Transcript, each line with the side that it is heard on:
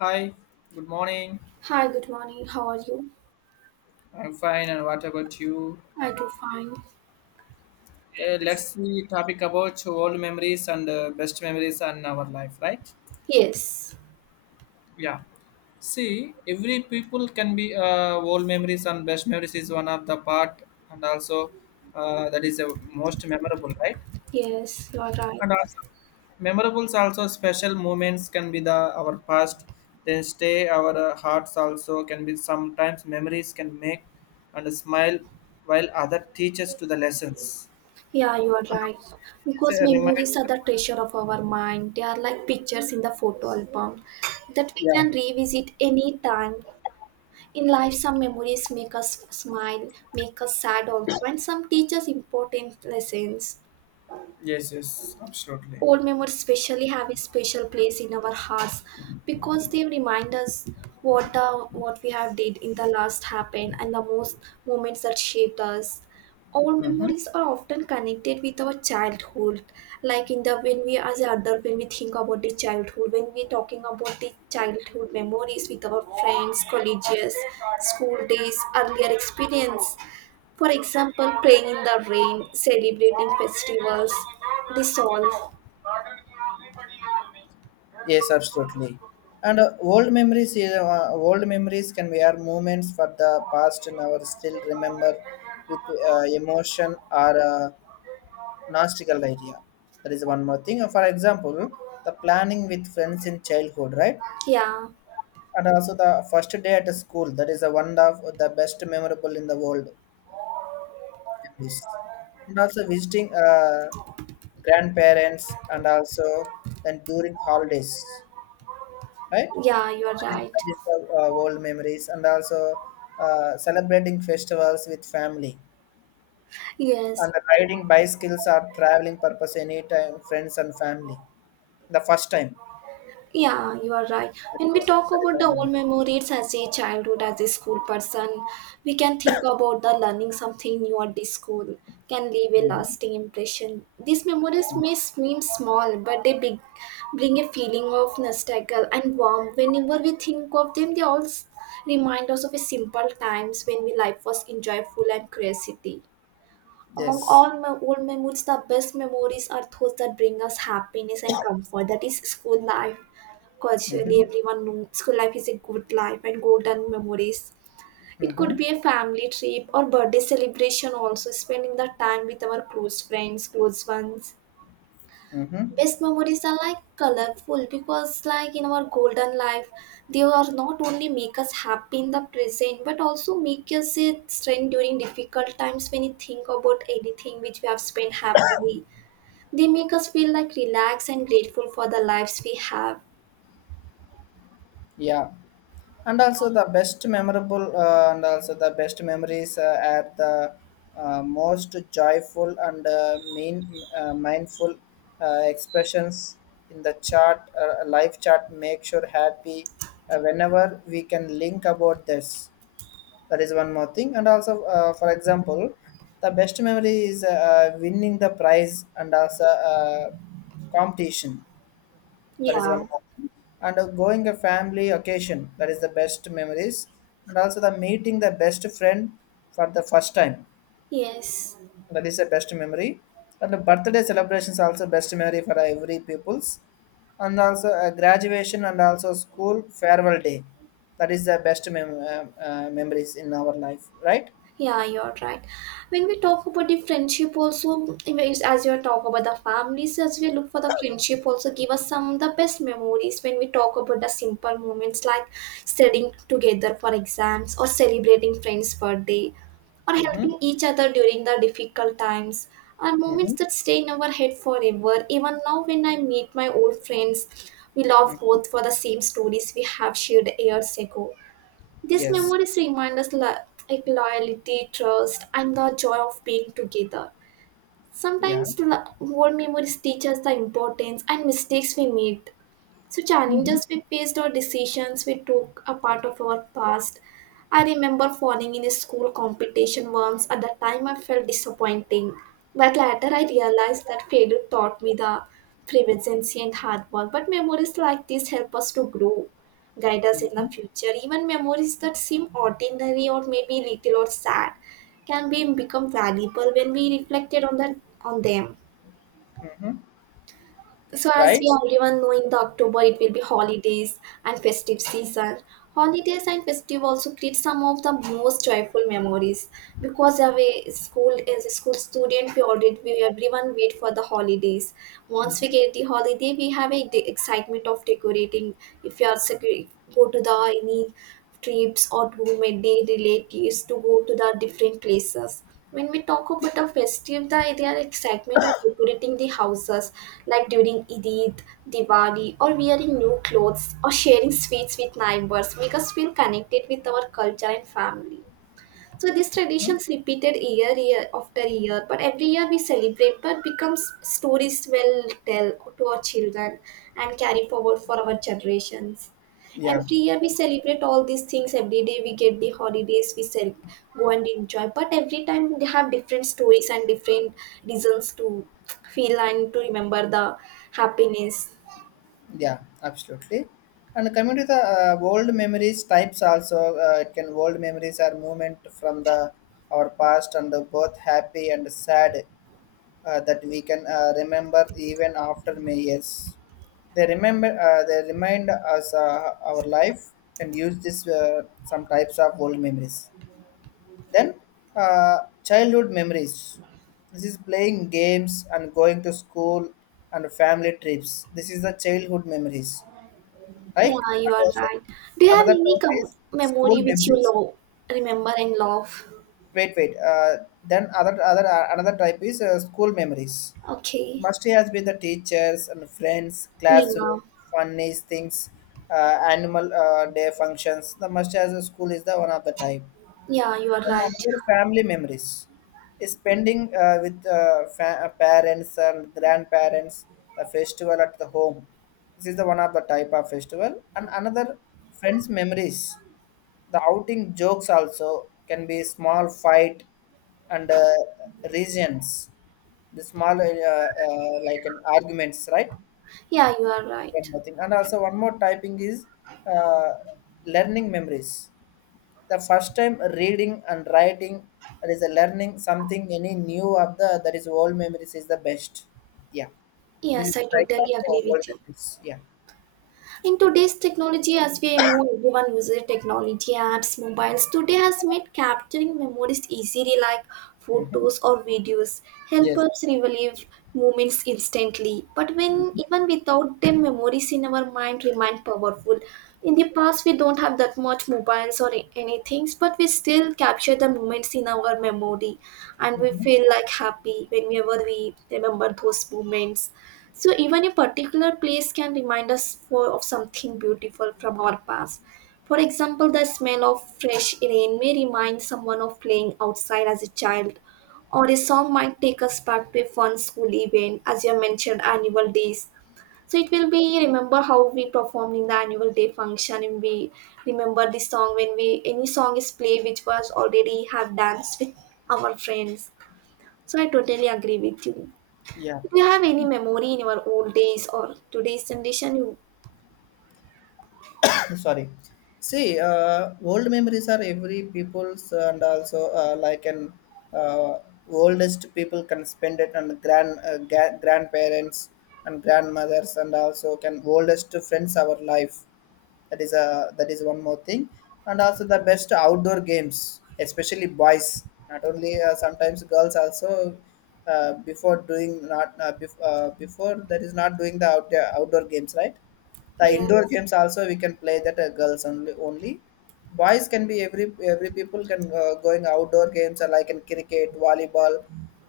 left: Hi, good morning.
right: Hi, good morning. How are you?
left: I'm fine, and what about you?
right: I do fine.
left: Okay, let's see topic about old memories and best memories and our life, right?
right: Yes,
left: Yeah. See, every people can be old memories and best memories is one of the part, and also that is the most memorable, right?
right: Yes, you are right.
left: And also, memorables also special moments can be the our past, then stay our hearts also can be sometimes memories can make and smile while other teaches to the lessons.
right: Yeah, you are
left: And
right: right.
left: it's
right: Because
left: a
right: memories are
left: reminder.
right: the treasure of our mind. They are like pictures in the photo album that we
left: Yeah.
right: can revisit any time. In life, some memories make us smile, make us sad also, and some teach us important lessons.
left: Yes, yes, absolutely.
right: Old memories especially have a special place in our hearts because they remind us what we have did in the last happened and the most moments that shaped us. Old memories are often connected with our childhood, like in the when we as an adult when we think about the childhood, when we talking about the childhood memories with our friends, colleges, school days, earlier experience. For example, playing in the rain, celebrating festivals, this all.
left: Yes, absolutely. And old memories can be our moments for the past and our still remember with emotion or Nastical idea. That is one more thing. For example, the planning with friends in childhood, right?
right: Yeah,
left: And also the first day at school. That is the one of the best memorable in the world memories. And also visiting grandparents and also then during holidays, right?
right: yeah, you are
left: That is
right: right.
left: that is the old memories and also celebrating festivals with family
right: Yes,
left: and riding bicycles or traveling purpose anytime friends and family the first time.
right: yeah, you are right.
left: That
right: When
left: is
right: we
left: a
right: talk
left: that is
right: about
left: a
right: the old
left: myth.
right: memories as a childhood, as a school person, we can think about the learning something new at the school can leave a
left: Mhm.
right: lasting impression. These memories may seem small, but they big, bring a feeling of nostalgia and warmth. Whenever we think of them, they also remind us of a simple times when we life was enjoyful and curiosity. Among
left: Yes.
right: all my old memories, the best memories are those that bring us happiness and comfort. That is school life.
left: Mm-hmm.
right: Culturally, everyone knows school life is a good life and golden memories. It could
left: Mm-hmm.
right: be a family trip or birthday celebration, also spending the time with our close friends, close ones.
left: Mm-hmm.
right: Best memories are like colorful because like in our golden life they are not only make us happy in the present but also make us a strength during difficult times. When you think about anything which we have spent happily, they make us feel like relaxed and grateful for the lives we have.
left: Yeah. and also the best memorable and also the best memories are the most joyful and mean mindful expressions in the chart life chart make sure happy, whenever we can link about this. That is one more thing. And also, for example, the best memory is winning the prize and also competition. That is
right: Yeah.
left: one more thing. And going a family occasion, that is the best memories. And also the meeting the best friend for the first time,
right: Yes.
left: that is the best memory. And the birthday celebrations also best memory for every people's. And also graduation and also school farewell day, that is the best memories in our life, right?
right: Yeah, you're right. When we talk about the friendship, also it's as you talk about the families, as we look for the friendship, also give us some of the best memories. When we talk about the simple moments like studying together for exams, or celebrating friends' birthday, or
left: Mm-hmm.
right: helping each other during the difficult times, are moments
left: Mm-hmm.
right: that stay in our head forever. Even now, when I meet my old friends, we laugh
left: Mm.
right: both for the same stories we have shared years ago. These
left: Yes.
right: memories remind us like loyalty, trust, and the joy of being together.
left: Yeah.
right: Sometimes the old memories teach us the importance and mistakes we made, so
left: Mm-hmm.
right: challenges we faced or decisions we took a part of our past. I remember falling in a school competition once. At the time, I felt disappointing. But later, I realized that failure taught me the perseverance and hard work. But memories like this help us to grow, guide us in
left: Mm-hmm.
right: the future. Even memories that seem ordinary or maybe little or sad can be become valuable when we reflected on that on them. So, as
left: Right?
right: we everyone know, in the October it will be holidays and festive season. Holidays and festive also create some of the most joyful memories because as a school student we already we everyone wait for the holidays. Once we get the holiday, we have a excitement of decorating. If you are go to the any trips or to meet their relatives to go to the different places. When we talk about the festive, there are excitement of decorating the houses like during Eid, Diwali, or wearing new clothes or sharing sweets with neighbors make us feel connected with our culture and family. So these traditions repeated year after year, but every year we celebrate, but becomes stories we'll tell to our children and carry forward for our generations.
left: Yeah.
right: Every year we celebrate all these things. Every day we get the holidays we sell, go and enjoy. But every time they have different stories and different reasons to feel and to remember the happiness.
left: Yeah. Absolutely. And coming to the old memories types also, it can old memories are movement from the our past and the both happy and sad, that we can remember even after many years. They remember. They remind us our life. Can use this some types of old memories. Then, uh, childhood memories. This is playing games and going to school and family trips. This is the childhood memories, right?
right: Yeah, you
left: And
right: are
left: also
right: right. Do you have
left: another
right: any
left: type is school
right: memory which you
left: memories.
right: love, remember and love?
left: Wait, wait. Then other other another type is school memories.
right: Okay.
left: Must has been the teachers and friends,
right: Yeah,
left: classroom, funny things, animal day functions. The must has a school is the one of the type.
right: yeah, you are
left: And
right: right.
left: another family memories is spending with parents and grandparents, the festival at the home. This is the one of the type of festival. And another friends memories, the outing jokes also can be small fight and regions, the small like an arguments, right?
right: Yeah, you are
left: And then
right: right.
left: nothing. And also one more typing is uh, learning memories, the first time reading and writing. That is a learning something any new of the, that is old memories is the best. Yeah. This is
right: Yes, I
left: the types
right: totally
left: of
right: agree
left: old
right: with you.
left: memories. Yeah.
right: In today's technology, as we know, everyone uses technology apps, mobiles. Today has made capturing memories easily, like
left: Hmm.
right: photos or videos, help
left: Yes.
right: us relive moments instantly. But when
left: Hmm.
right: even without them, memories in our mind remain powerful. In the past, we don't have that much mobiles or anything, but we still capture the moments in our memory, and we
left: Hmm.
right: feel like happy whenever we remember those moments. So even a particular place can remind us for, of something beautiful from our past. For example, the smell of fresh rain may remind someone of playing outside as a child, or a song might take us back to a fun school event, as you have mentioned, annual days. So it will be remember how we performed in the annual day function, and we remember the song when we any song is played which was already have danced with our friends. So I totally agree with you. Do
left: Yeah.
right: you have any memory in your old days or today's generation? You,
left: Sorry. See, old memories are every people's and also like an uh, oldest people can spend it on grandparents and grandmothers and also can oldest friends our life. That is a, that is one more thing. And also the best outdoor games, especially boys, not only sometimes girls also, before that is not doing the outdoor games, right? The indoor
right: yes.
left: games also we can play that, girls only, only boys can be every people can going outdoor games like in cricket, volleyball,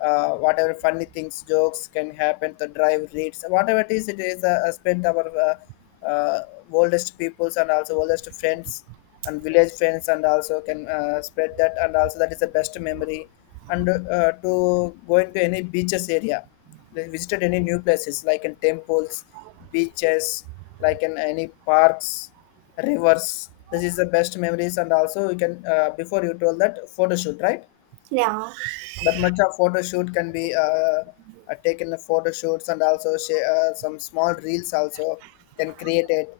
left: whatever funny things jokes can happen to drive reads whatever it is, it is spent our uh, oldest peoples and also oldest friends and village friends and also can spread that, and also that is the best memory. And to going to any beaches area, they visited any new places like in temples, beaches, like in any parks, rivers. This is the best memories. And also you can, before you told that photo shoot, right?
right: Yeah.
left: That much of photo shoot can be taken the photo shoots and also share, some small reels also can create it.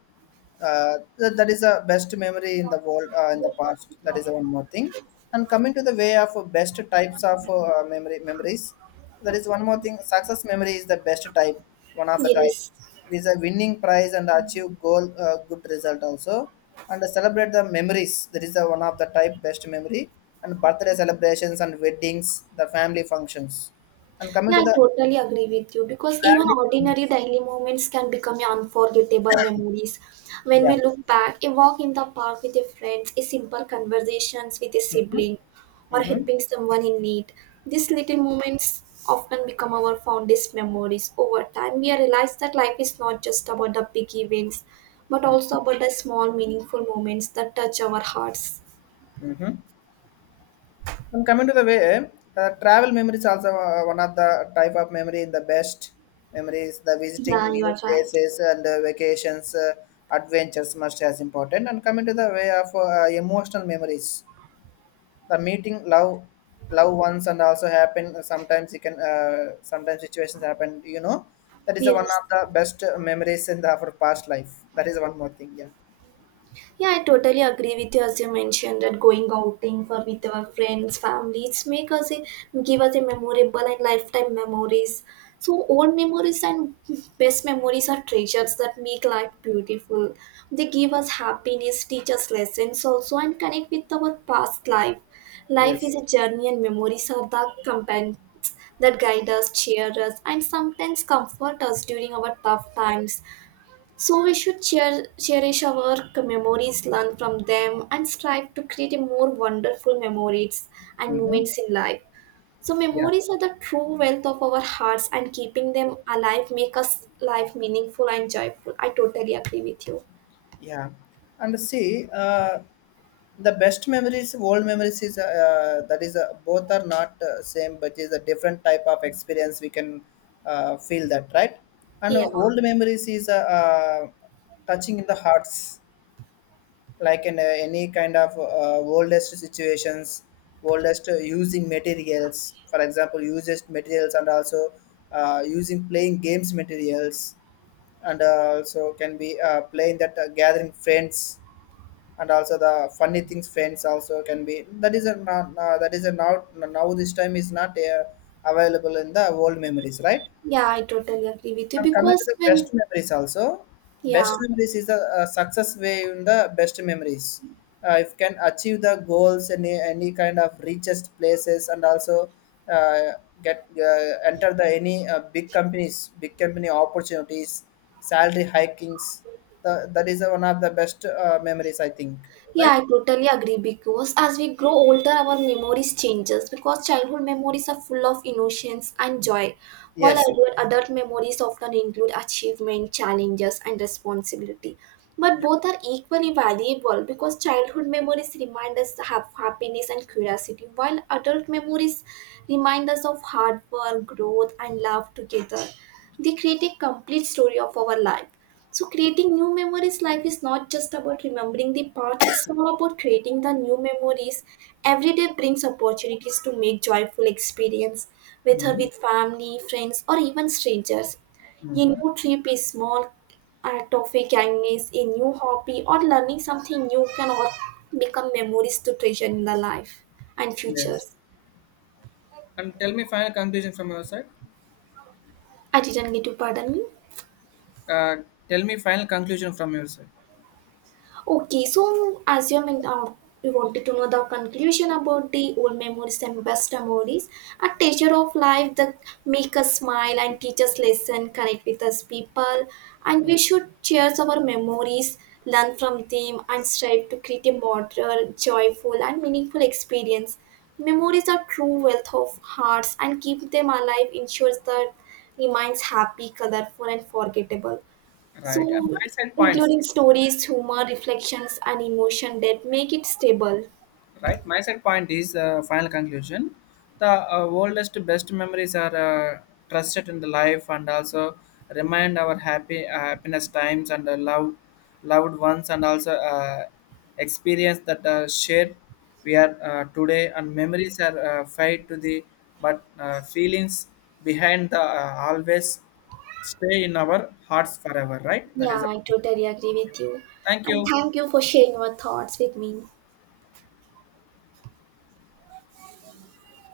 left: That is the best memory in the world, in the past. That is the one more thing. And coming to the way of best types of memory memories, that is one more thing. Success memory is the best type, one of the type.
right: Yes.
left: It is a winning prize and achieve goal, good result also, and celebrate the memories. That is the one of the type best memory. And birthday celebrations and weddings, the family functions. And coming
right: Yeah,
left: to
right: I
left: the
right: totally agree with you because even
left: traveling
right: ordinary
left: memories.
right: daily moments can become unforgettable memories. When
left: Yeah.
right: we look back, a walk in the park with a friend, a simple conversations with a sibling, or
left: Mm-hmm.
right: helping someone in need. These little moments often become our fondest memories. Over time, we realize that life is not just about the big events, but
left: Mm-hmm.
right: also about the small, meaningful moments that touch our hearts.
left: Mm-hmm. And coming to the way, travel memory is also one of the type of memory in the best memories. The visiting
right: Yeah, you
left: new
right: are right.
left: places and vacations, adventures must as important. And coming to the way of emotional memories, the meeting love, love ones and also happen. Sometimes you can, sometimes situations happen, you know. That is one
right: Yes.
left: of the best memories in the, our past life. That is one more thing. Yeah.
right: Yeah, I totally agree with you as you mentioned that going outing for with our friends, families make us a, give us a memorable and lifetime memories. So old memories and best memories are treasures that make life beautiful. They give us happiness, teach us lessons also and connect with our past life. Life is
left: Yes.
right: a journey and memories are the companions that guide us, cheer us and sometimes comfort us during our tough times. So we should cherish our memories, learn from them, and strive to create a more wonderful memories and
left: Mm-hmm.
right: moments in life. So
left: Yeah.
right: memories are the true wealth of our hearts, and keeping them alive make us life meaningful and joyful. I totally agree with you.
left: Yeah, and see, the best memories, old memories is, that is, both are not same, but is a different type of experience we can feel that, right. And
right: Yeah,
left: old memories is touching in the hearts, like in any kind of oldest situations, oldest using materials, for example, used materials, and also using playing games materials, and also can be playing that gathering friends and also the funny things friends also can be that is a not, that is a not now this time is not available in the old memories, right?
right: yeah, I totally agree with you
left: And coming to
right: because
left: the
right: when
left: best memories also, best
right: yeah.
left: memories is a success way in the best memories. If can achieve the goals and any kind of richest places, and also uh, get enter the any big companies, big company opportunities, salary hikings, the, that is one of the best memories, I think.
right: Yeah, I
left: Right?
right: totally agree because as we grow older, our memories changes because childhood memories are full of innocence and joy, while
left: Yes. Yes.
right: adult memories often include achievement, challenges, and responsibility. But
left: Yeah.
right: both are equally valuable because childhood memories remind us to have happiness and curiosity, while adult memories remind us of hard work, growth, and love together. They create a complete story of our life. So creating new memories life is not just about remembering the past, it's all about creating the new memories. Every day brings opportunities to make joyful experience, whether
left: Hmm.
right: with family, friends, or even strangers. A
left: Hmm.
right: new trip is small act of a kindness, a new hobby, or learning something new can all become memories to treasure in the life and
left: Yes.
right: futures.
left: And tell me final conclusion from your side.
right: I didn't get to pardon me.
left: Uh, Tell me final conclusion from your side.
right: Okay, so assuming you wanted to know the conclusion about the old memories and best memories, a teacher of life that make us smile and teach us lesson, connect with us people, and we should cherish our memories, learn from them, and strive to create a modern, joyful, and meaningful experience. Memories are true wealth of hearts, and keep them alive ensures that remains happy, colorful, and forgettable.
left: Right. And
right: So,
left: my side points.
right: including stories, humor, reflections, and emotion that make it stable.
left: Right, my side point is, final conclusion, the oldest best memories are trusted in the life, and also remind our happy happiness times and love, loved ones, and also experience that shared we are today. And memories are fade to the, but feelings behind the always stay in our hearts forever, right? That
right: Yeah,
left: is all.
right: I totally agree with you.
left: Thank
right: And
left: you.
right: thank you for sharing your thoughts with me.